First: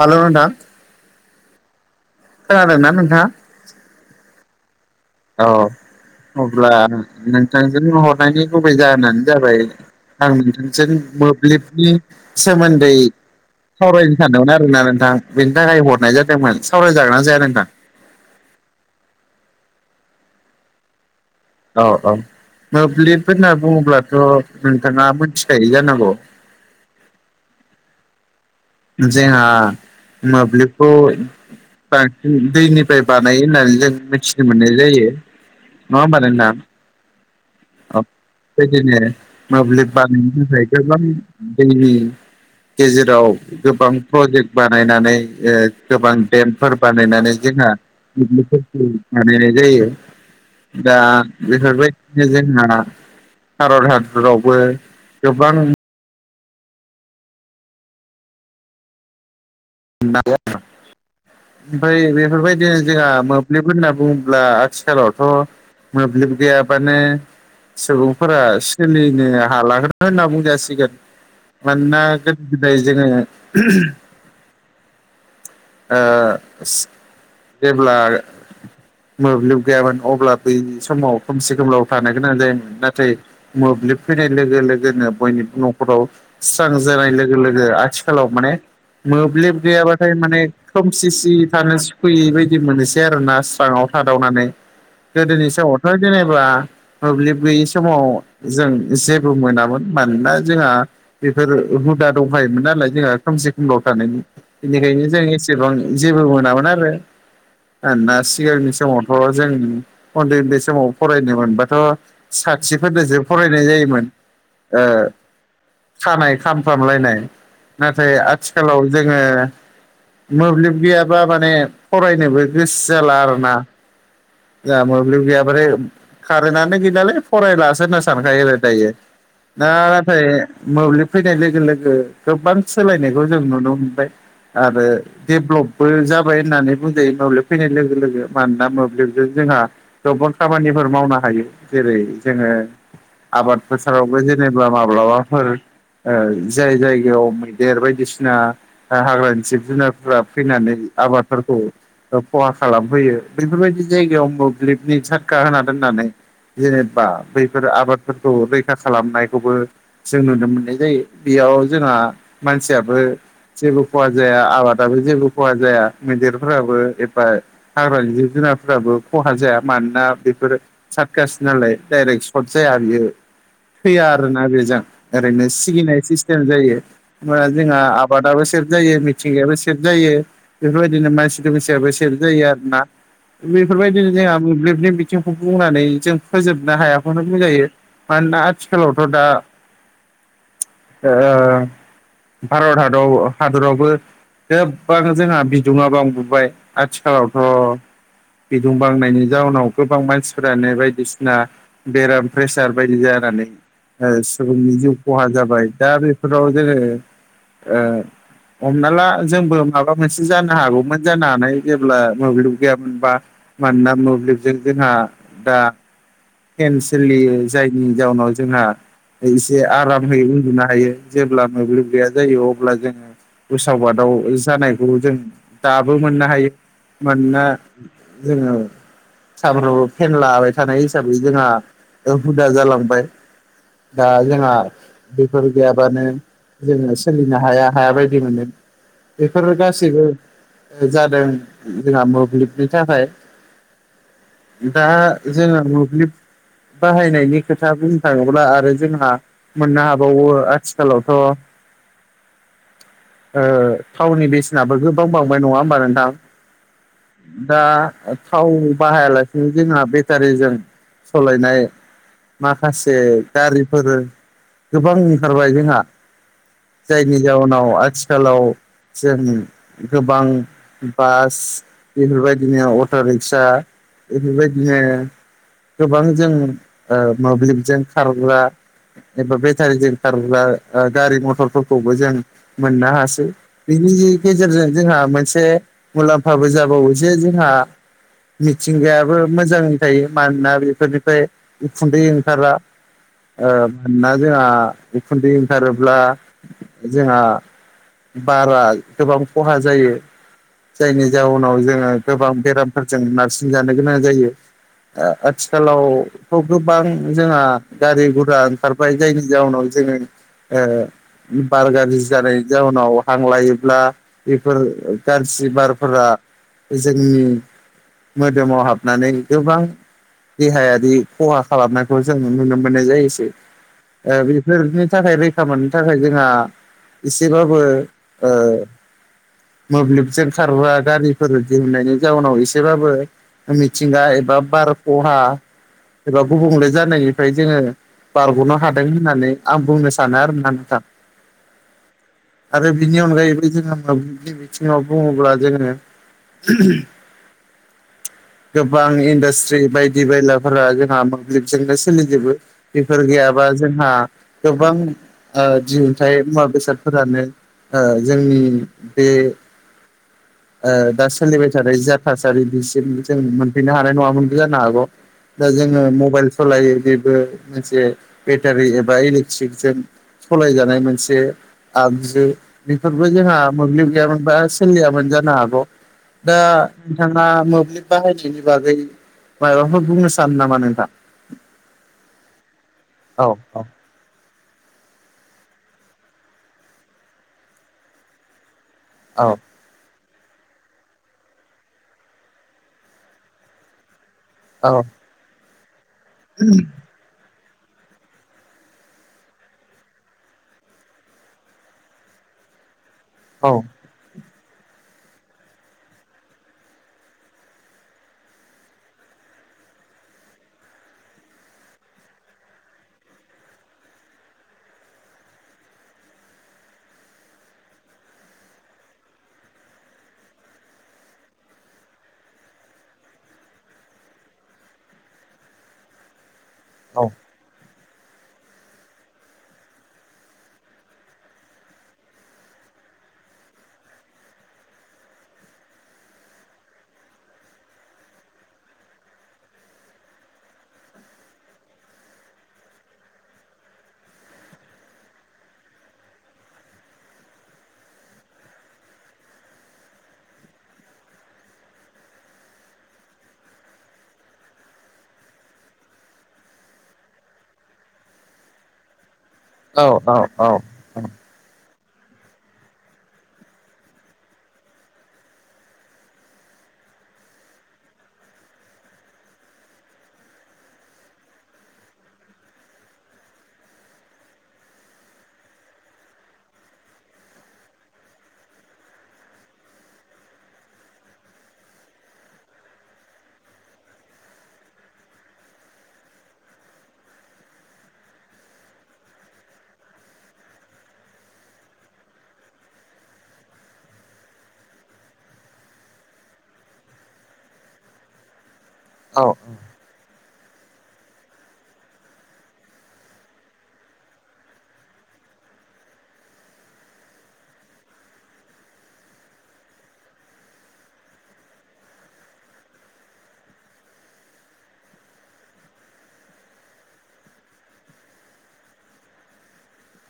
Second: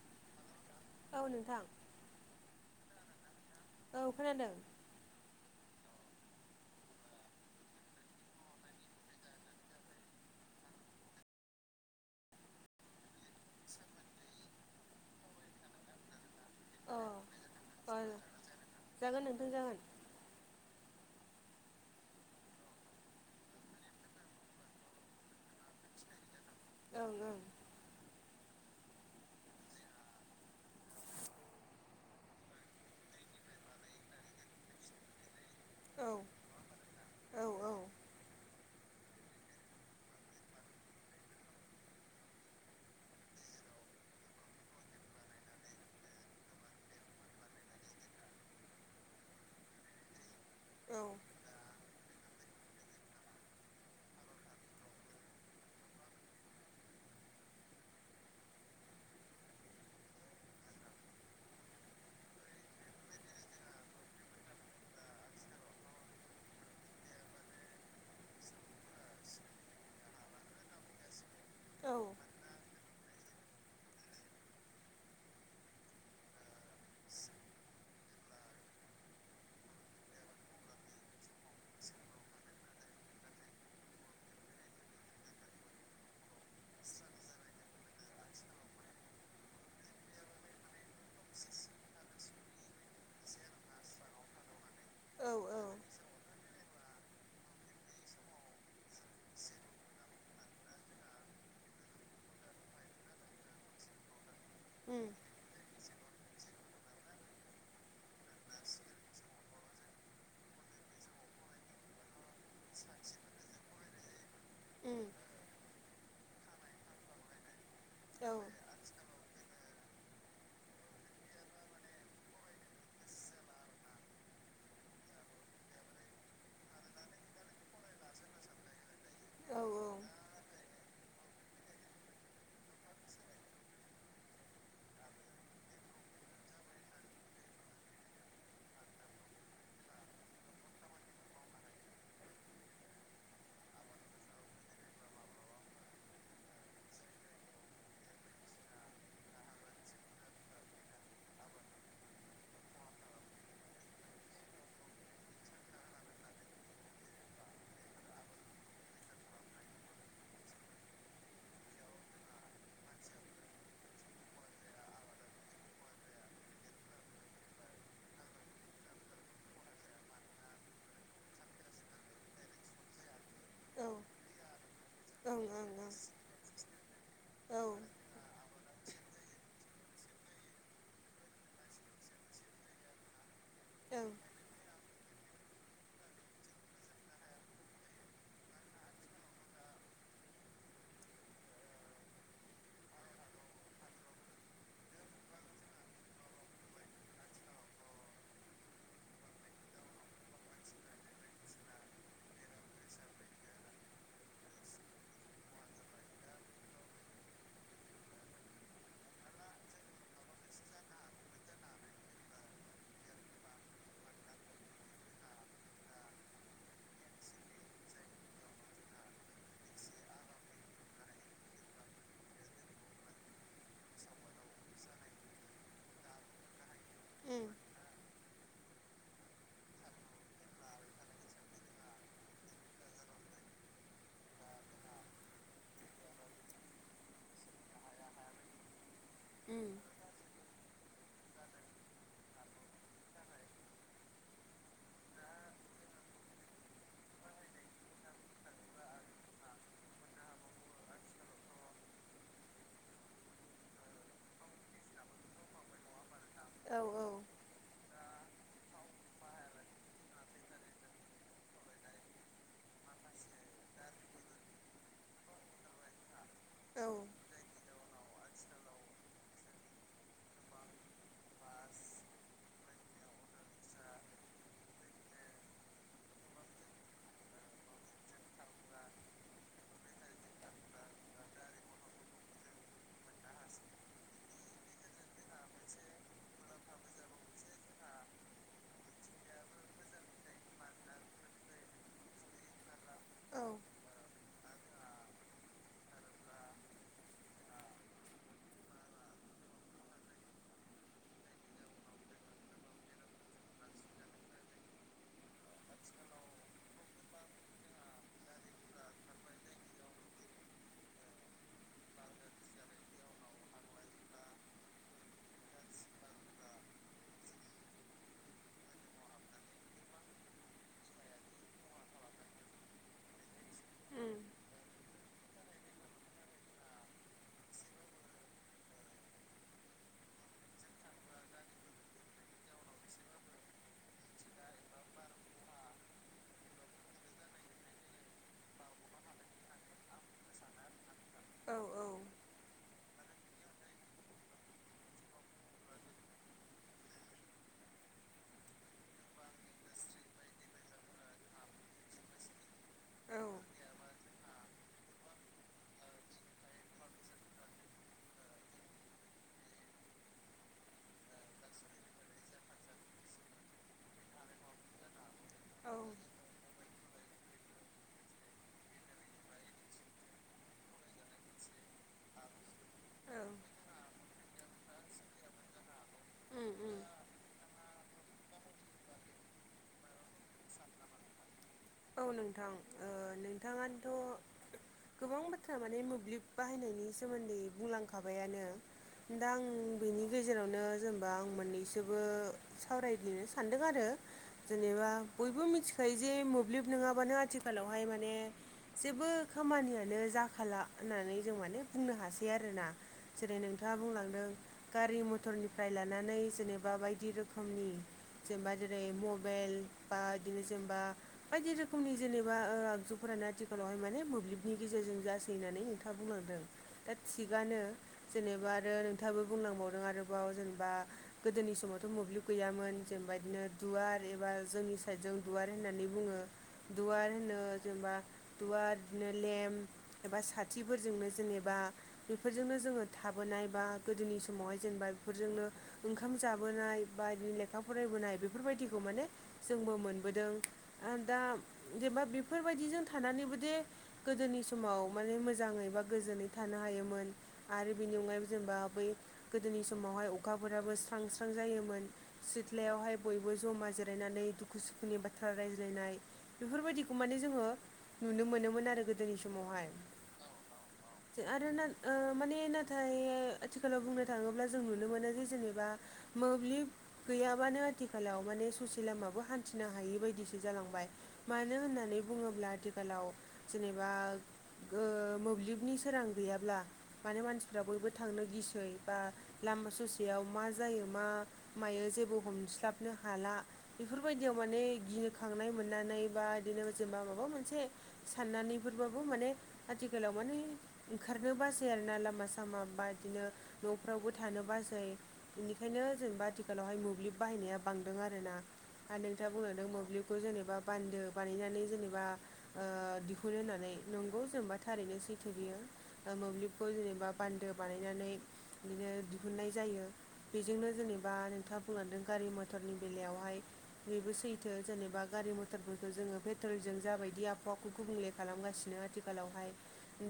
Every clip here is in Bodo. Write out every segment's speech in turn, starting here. हालौ नोंथां। थौ नोंथां। खोनादोंना नोंथाङा? औ खोनादों। औ अब्ला नोंथांजों हरनायनि गुबै जाहोनानो जाबाय आं नोंथांजों मोब्लिबनि सोमोन्दै सावरायनो सानदोंमोन आरोना नोंथां बेनि थाखाय हरनाय जादोंमोन सावरायजागोनना जाया नोंथां? फार जागोन नोंथां जागोन। अ अ मोब्लिब होनना बुङोब्लाथ' नोंथाङा मोनथिखायो जानांगौ? ओं ओं जोंहा मोब्लिबखौ। बांसिन दैनिफ्राय बानायो होननानै जों मिथिनो मोननाय जायो। नङा होनबा ओं नोंथां। औ बेदिनो मोब्लिब बानायनो थाखाय गोबां दैनि गेजेराव गोबां प्रजेक्ट बानायनानै ओ गोबां देमफोर बानायनानै जोंहा मोब्लिबफोरखौ बानायनाय जायो दा बेफोरबायदि दे जोंहा भारत हादरावबो गोबां [unintelligible] ओमफ्राय बेफोरबायदिनो जोंहा मोब्लिबफोर होनना बुङोब्ला आथिखालावथ' मोब्लिब गैयाबानो सुबुंफोरा सोलिनो हालाखोनो होनना बुंजासिगोन। औ मानोना औ गोदो गोदाय जोङो ओ सि जेब्ला मोब्लिब गैयामोन अब्ला, बै समाव खोमसि खोमलाव थानो गोनां जायोमोन नाथाय मोब्लिब, फैनाय लोगो लोगोनो बयनिबो न'खराव स्रां जानाय लोगो लोगो, आथिखालाव माने मोब्लिब गैयाबाथाय माने खोमसि सि थानो सुखुयै बायदि मोनसै आरोना, स्राङाव थादावनानै। औ गोदोनि समावथ' जेनेबा मोब्लिब गैयि समाव, जों जेबो मोनामोन मानोना जोंहा बेफोर, हुदा दंखायोमोन नालाय जोंहा खोमसि खोमलाव थानायनि बेनिखायनो जों एसे सेबां जेबो मोनामोन आरो। आरोना सिगांनि समावथ' जों उन्दै उन्दै समाव फरायनो मोनबाथ' साथिफोरनोसो फरायनाय जायोमोन ओ उम उम खानाय खामफ्रामलायनाय नाथाय औ आथिखालाव जोङो मोब्लिब गैयाबा, माने फरायनोबो गोसो' जाला आरो ना। जोंहा मोब्लिब गैया बाथाय कारेन्टानो, गैलालै फरायलासो होनना सानखायो आरो दायो औ ना नाथाय मोब्लिब फैनाय लोगो गोबां सोलायनायखौ जों नुनो मोनबाय आरो डेभलपबो जाबाय होननानै बुंजायो। मोब्लिब फैनाय लोगो लोगो मानोना मोब्लिबजों जोंहा गोबां खामानिफोर मावनो हायो जेरै जोङो आबाद फोथारावबो जेनेबा माब्लाबाफोर ओ जाय जायगायाव मैदेर बायदिसिना हाग्रानि जिब जुनार फ्रा फैनानै आबादफोरखौ ओ खहा खालामफैयो बेफोरबायदि जायगायाव मोब्लिबनि सारखा होना दोननानै जेनेबा बैफोर आबादफोरखौ रैखा खालामनायखौबो जों नुनो मोननाय जायो। बेयाव' जोंहा मानसियाबो जेबो खहा जाया आबाद। दाबो जेबो खहा जाया' मैदेरफोराबो एबा। हाग्रानि जिब जुनारफोराबो खहा जाया, मानोना बेफोरो। सारगास नालाय दडाइरेक्ट सर्ट जाया बियो। औ थैया आरोना बेजों ओरैनो सिगिनाय सिस्टेम जायो मा जोंहा। आबादाबो सेब जायो मिथिंगायाबो। सेब जायो, बेफोरबादिनो मानसि दोमसिआबो सेब जायो आरोना बेफोरबायदिनो ओं जोंहा। मोब्लिबनि बिथिंखौ बुंनानै जों फोजोबनो हायाखौनो बुंजायो। मानोना आथिखालावथ' दा। ओ भारत हादर हादरावबो। गोबां जोंहा, बिदुङाबांं बांबोबाय आथिखालावथ'। बिदुं बांनायनि जाउनाव' गोबां मानसिफ्रानो बायदिसिना। बेराम प्रेसार बायदि जानानै सुबुंनि जिउ खहा जाबाय दा बेफोराव जोङो ओ हमना ला जोंबो माबा मोनसे जानो हागौमोन जानो हानाय जेब्ला मोब्लिब गैयामोनबा मानोना मोब्लिबजों जोंहा दा [unintelligible] सोलियो जायनि जाउनाव जोंहा एसे आरामै उन्दुनो हायो जेब्ला मोब्लिब गैया जायो अब्ला जोङो उसाव बाद दाव जानायखौ जों दाबो मोननो हायो मोना जोङो सामफ्रामबो फेन लाबाय थानाय हिसाबै जोंहा हुदा जालांबाय दा जोंहा बेफोर गैयाबानो जोङो सोलिनो हाया हाया बायदि मोनो बेफोरो गासैबो जादों जोंहा मोब्लिबनि थाखाय दा जोङो मोब्लिब बाहायनायनि खोथा बुंनो थाङोब्ला आरो जोंहा मोननो हाबावो आथिखालावथ' ओ थावनि बेसेनाबो गोबां बांबाय नङा होमबा नोंथां औ औ दा थाव बाहायालासिनो जोंहा बेटारिजों सालायनाय माखासे गारिफोरबो गोबां ओंखारबाय जोंहा औ औ जायनि जाउोनाव आथिखालाव जों गोबां बास बेफोरबायदिनो अट' रिक्सा बेफोरबायदिनो गोबां जों ओ मोब्लिबजों खारग्रा एबा बेटारिजों खारोब्ला गारि मथरफोरखौबो जों मोननो हायो बिनि गेजेरजों जोंहा मोनसे मुलाम्फाबो जाबावो जे जोंहा मिथिंगायाबो मोजां थायो मानोना बेफोरनिफ्राय उखुन्दै ओंखारा ओ औ मानोना जोंहा ओंखारोब्ला जोंहा बारा गोबां खहा जायो जायनि जाउनाव जोङो गोबां बेरामफोरजों नारसिन जानो गोनां जायो आआथिखालाव खौ गोबां जोंहा गारि गुरा ओंखारबाय जायनि जाहउनाव जोङो ओ उम बार गाज्रि जानाय जाव उनाव हांलायोब्ला बेफोर गाज्रि बारफोरा जोंनि मोदोमाव हाबनानै गोबां देहायारि खहा खालामनायखौ जों नुनो मोननाय जायो। ओ ओ बेफोरनि थाखाय रैखा मोननो थाखाय जोंहा एसेबाब बो ओ मोब्लिबजों खारग्रा गारिफोर दिहुननायनि जाउनाव एसेबाबो मिथिंगा एबा बार खहा एबा गुबुंले जानायनिफ्राय जोङो बारग'नो हादों होननानै आं बुंनो सानो आरो ना नोंथां औ औ आरो बिनि अनगायैबो जोंयो मोब्लिबनि बिथिङाव बुङोब्ला जोङो [unintelligible] गोबां इन्डास्ट्रि बायदि बायलाफोरा जोंहा मोब्लिबजोंनो सोलिजोबो बेफोर औ गैयाबा जोंहा गोबां ओ दिहुनथाय मुवा बेसाद फोरानो ओ जोंनि बे ओ औ दा सोलिबाय थानाय जा थासारि बिसिम जों मोनफैनो हानाय नङामोनबो जानो हागौ दा औ जोङो मबाइल सालायो बेबो मोनसे बेटारि एबा इलेक्ट्रिकजों सलायजानाय मोनसे आगजु बेफोरबो जोंहा मोब्लिब गैयामोन बा सोलियामोन जानो हागौ। दा। उम उम नोंथाङा मोब्लिब बाहायनायनि बागै माबाफोर बुंनो सानो नामा नोंथां? औ नोंथां ओह औ औ नोंथाङानोथ। गोबां बाथ्रा माने मोब्लिब बाहायनायनि सोमोन्दै बुंलांखाबायानो दा औ आं। बिनि गेजेरावनो जेनेबा आं मोननैसोबो सावरायफिननो सानदों आरो। जेनेबा बयबो मिथिखायो जे मोब्लिब नङाबानो आथिखालावहाय माने। जेबो खामानियानो जाखाला होननानै जों माने बुंनो हासै आरोना। जेरै औ नोंथाङा बुंलांदों गारि मथरनिफ्राय लानानै जेनेबा बायदि रोखोमनि। जेनेबा जेरै मबाइल बा बिदिनो जेनेबा। बायदि रोखोमनि जेनेबा ओ आगजुफोरानो आथिखालावहाय माने मोब्लिबनि गेजेरजों जासै होननानै नोंथाङा बुंलांदों। दा थिगानो जेनेबा आरो नोंथाङाबो बुंलांबावदों आरोबाव जेनेबा। गोदोनि समावथ' मोब्लिब गैयामोन जेनेबा बिदिनो दुवार एबा जोंनि साइद ज दुवार होननानै। बुङो औ दुवार होनो जेनेबा। दुवार बिदिनो लेम्प एबा साथिफोरजोंनो जेनेबा। बेफोरजोंनो जोङो थाबोनाय बा गोदोनि समावहाय जेनेबा बेफोरजोंनो। ओंखाम जाबोनाय बा बिदिनो लेखा फरायबोनाय बेफोरबायदिखौ माने जोंबो मोनबोदों। दा जेनेबा बेफोरबायदिजों थानानैबो दे। गोदोनि समाव माने मोजाङै बा गोजोनै थानो हायोमोन। आरो बिनि अनगायैबो जेनेबा बै गोदोनि समावहाय अखाफोराबो स्रां स्रां जायोमोन। सिथ्लायावहाय बयबो ज'मा जिरायनानै दुखु सुखुनि बाथ्रा रा बेलायनाय बेफोरबायदिखौ माने जोङो नुनो मोनोमोन आरो गोदोनि समावहाय। औ औ औ। आरो नान ओ माने नाथाय आथिखालाव बुंनो थाङोब्ला जों नुनो मोनो जे जेनेबा। मोब्लिब गैयाबानो आथिखालाव माने ससे लामाबो हान्थिनो हायि बायदिसो। जालांबाय मानो होननानै बुङोब्ला आथिखालाव जेनेबा। गो मोब्लिबनि सोरां गैयाब्ला। माने मानसिफ्रा बयबो थांनो गिसै बा लामा ससेयाव मा जायो मा। मायो जेबो हमस्लाबनो हाला बेफोरबायदियाव माने गियो। बो खांनाय मोननानै बा बिदिनो जेनेबा माबा मोनसे। साननानैफोरबाबो माने आथिखालाव माने। ओंखारनो बासै आरोना लामा सामा बा बिदिनो न'फ्रावबो थानो बासै। बेनिखायनो जेनेबा आथिखालावहाय मोब्लिब बाहायनाया बांदों आरो ना आरो नोंथाङा बुंलांदों मोब्लिब। बेखौ जेनेबा बान्दो बानायनानै जेनेबा। दिहुुन होननानै नंगौ जेनबा थारैनो सैथो बियो। मोब्लिबखौ जेनेबा बान्दो बानायनानै बिदिनो दिहुननाय जायो। बेजोंनो जेनेबा नोंथाङा बुंलांदों गारि मथरनि बेलायावहाय बयबो सैथो जेनेबा। बा गारि मथरफोरखौ जोङो पेट्रलजों जाबायदि आबहावाखौ गुबुंले खालामगासिनो आथिखालावहाय।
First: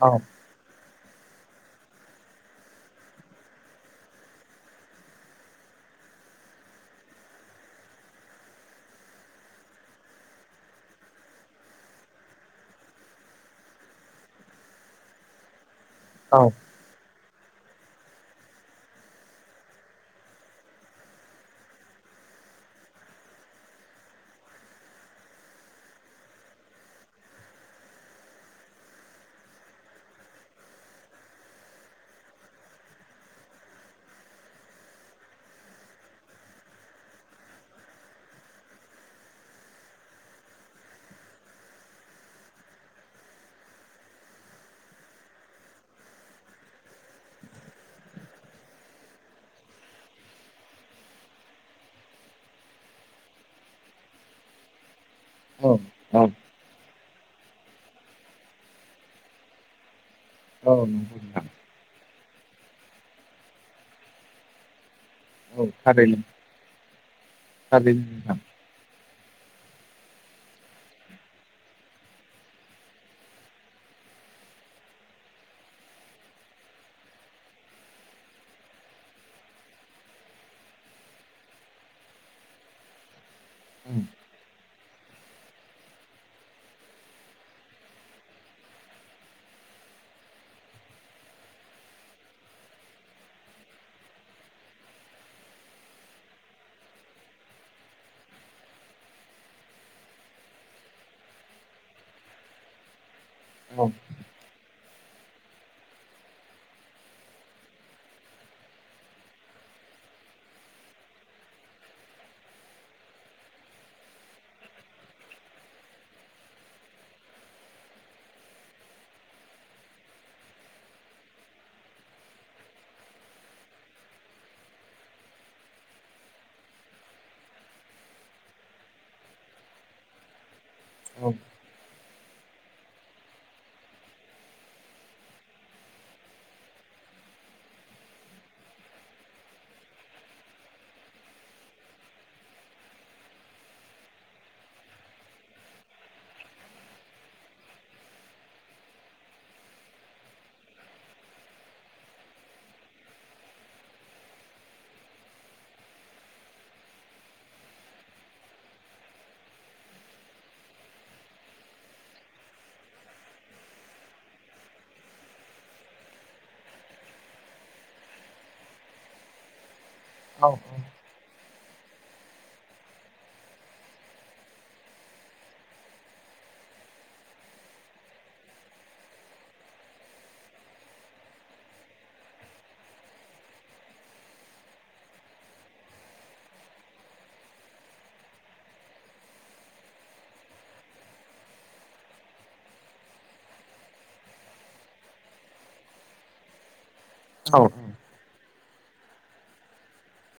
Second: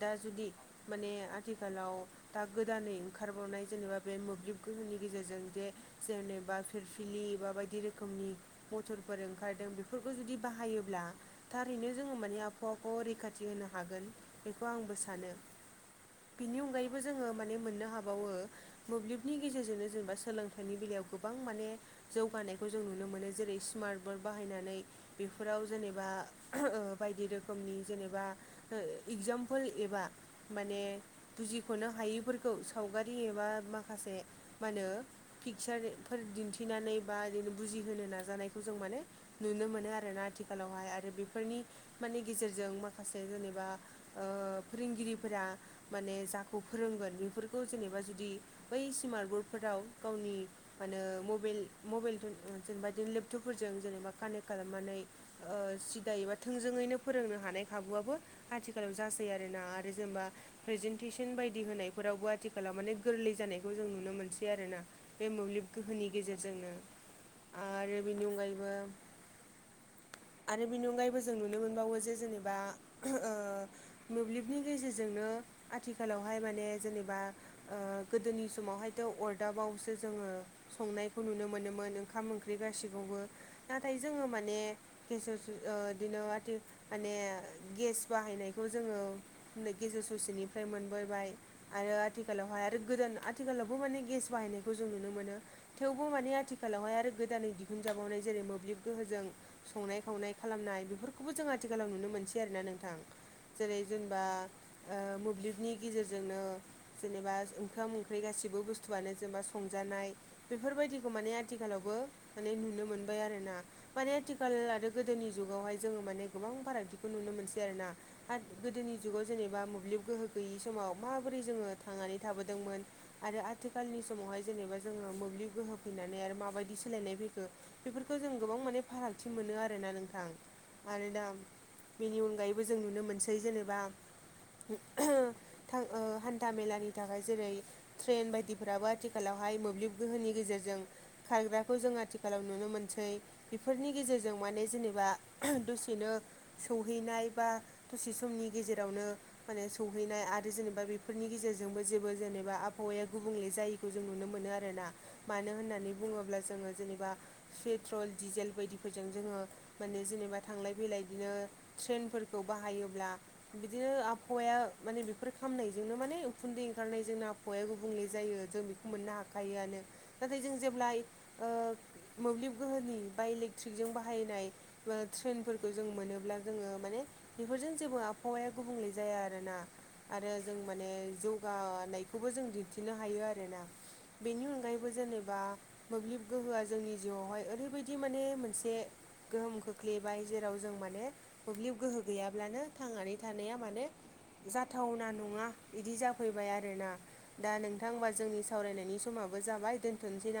दा जुदि माने आथिखालाव। दा गोदानै ओंखारबावनाय जेनेबा बे मोब्लिब गोहोनि गेजेरजों जे। जेनेबा फिरफिलि बा बायदि रोखोमनि मथरफोर। ओंखारदों बेफोरखौ जुदि बाहायोब्ला। थारैनो जोङो माने आबहावाखौ रैखाथि होनो हागोन बेखौ आंबो सानो। औ बिनि अनगायैबो जोङो माने मोननो हाबावो। मोब्लिबनि गेजेरजोंनो जेनेबा सोलोंथाइनि बेलायाव गोबां माने। जौगानायखौ जों नुनो मोनो जेरै स्मार्ट बरड बाहायनानै। बेफोराव जेनेबा बायदि रोखोमनि जेनेबा। एगजामपोल एबा। माने बुजिख'नो हायैफोरखौ सावगारि एबा माखासे मा होनो। पिकचार फोर दिन्थिनानै बा ओरैनो बुजिहोनो नाजानायखौ जों माने नुनो मोनो आरो ना आथिखालावहाय आरो बेफोरनि। माने गेजेरजों माखासे जेनेबा ओ फोरोंगिरिफोरा माने जाखौ फोरोंगोन बेफोरखौ जेनेबा जुदि बै स्मार्ट बरडफोराव गावनि मानो मबेइल मबेइलदों ओ जेनेबा दैलोब थुफोरजों जेनेबा कानेक्ट खालामनानै ओ सिदायोबा नंगौ थोंजोङैनो फोरोंनो हानाय खाबुआबो आथिखालाव जासै आरोना आरो जेनेबा प्रेजेन्टेसन नोंथां बायदि होनायफोरावबो आथिखालाव माने गोरलै जानायखौ जों नुनो मोनसै आरो ना। बे औ मोब्लिब गोहोनि थारैनो गेजेरजोंनो आरो थारैनो बेनि नोंथां। अनगायैबो आरो बेनि अनगायैबो जों नुनो मोनबावो जे जेनेबा ओ मोब्लिबनि गेजेरजोंनो आथिखालावहाय माने जेनेबा ओ गोदोनि समावहायथ' अरदाबावसो जोङो। संनायखौ नुनो मोनोमोन ओंखाम ओंख्रि गासिखौबो नाथाय जोङो माने गेजेरजो ओ दिनो आथि माने गेस बाहायनायखौ जोङो नो गेजेर ससेनिफ्राय मोनबोबाय आरो आथिखालावहाय आरो गोदान आथिखालावबो माने गेस बाहायनायखौ जों नुनो मोनो। थेवबो माने आथिखालावहाय आरो गोदानै दिहुनजाबावनाय जेरै' मोब्लिब गोहोजों। संनाय खावनाय खालामनाय बेफोरखौबो जों आथिखालाव नुनो मोनसै आरो ना नोंथां। औ जेरै' जेनेबा ओ मोब्लिबनि गेजेरजोंनो। जेनेबा ओंखाम ओंख्रि गासिबो बुस्थुआनो जेनेबा संजानाय बेफोरबायदिखौ माने आथिखालावबो माने नुनो मोनबाय आरो ना। माने आथिखाल आरो गोदोनि जुगावहाय जोङो माने गोबां फारागथिखौ नुनो मोनसै आरो ना। आद गोदोनि जुगाव जेनेबा मोब्लिब गोहो गैयि समाव माबोरै जोङो थांनानै थाबोदोंमोन। आरो आथिखालनि समावहाय जेनेबा जोङो मोब्लिब गोहो फैनानै आरो माबायदि सोलायनाय फै खो बेफोरखौ जों गोबां माने फारागथि मोनो आरो ना नोंथां। आरो औ दाम बेनि अनगायैबो जों नुनो मोनसै जेनेबा था हान्था मेलानि थाखाय जेरै ट्रेन बायदिफोराबो आथिखालावहाय मोब्लिब गोहोनि गेजेरजों खारग्राखौ जों आथि खालाव नुनो मोनसै बेफोरनि गेजेरजों माने जेनेबा दसेनो सौहैनाय बा दसे समनि गेजेरावनो माने सौहैनाय आरो जेनेबा बेफोरनि गेजेरजोंबो जेबो जेनेबा आबहावाया गुबुंले जाय खौ जों नुनो मोनो आरो ना मानो होननानै बुङोब्ला जोङो जेनेबा पेट्रल डिजेल बायदिफोरजों जोङो माने जेनेबा थांलाय फैलाय दिनो ट्रेनफोरखौ बाहायोब्ला बिदिनो आबहावाया माने बेफोर खामनायजोंनो माने उखुन्दै ओंखारनायजोंनो आब फ'या गुबुंले जायो जों बेखौ मोननो हाखायोआनो नाथाय जों जेब्लाय ओ मोब्लिब गोहोनि बाय इलेक्ट्रिकजों बाहायनाय बा ट्रेनफोरखौ जों मोनोब्ला जोङो माने बेफोरजों जेबो आबहावाया गुबुंले जाया आरो ना। आरो जों माने जौगा नायखौबो जों दिन्थिनो हायो आरो ना बेनि अनगायैबो जेनेबा मोब्लिब गोहोआ जोंनि जिउआवहाय ओरैबायदि माने मोनसे गोहोम खोख्लैबाय जेराव जों माने मोब्लिब गोहो गैयाब्लानो थांनानै थानाया माने जाथावना नङा इदि जाफैबाय आरो ना। दा औ औ नोंथां बा जोंनि सावरायनायनि समाबो जाबाय दोनथ'नोसै ना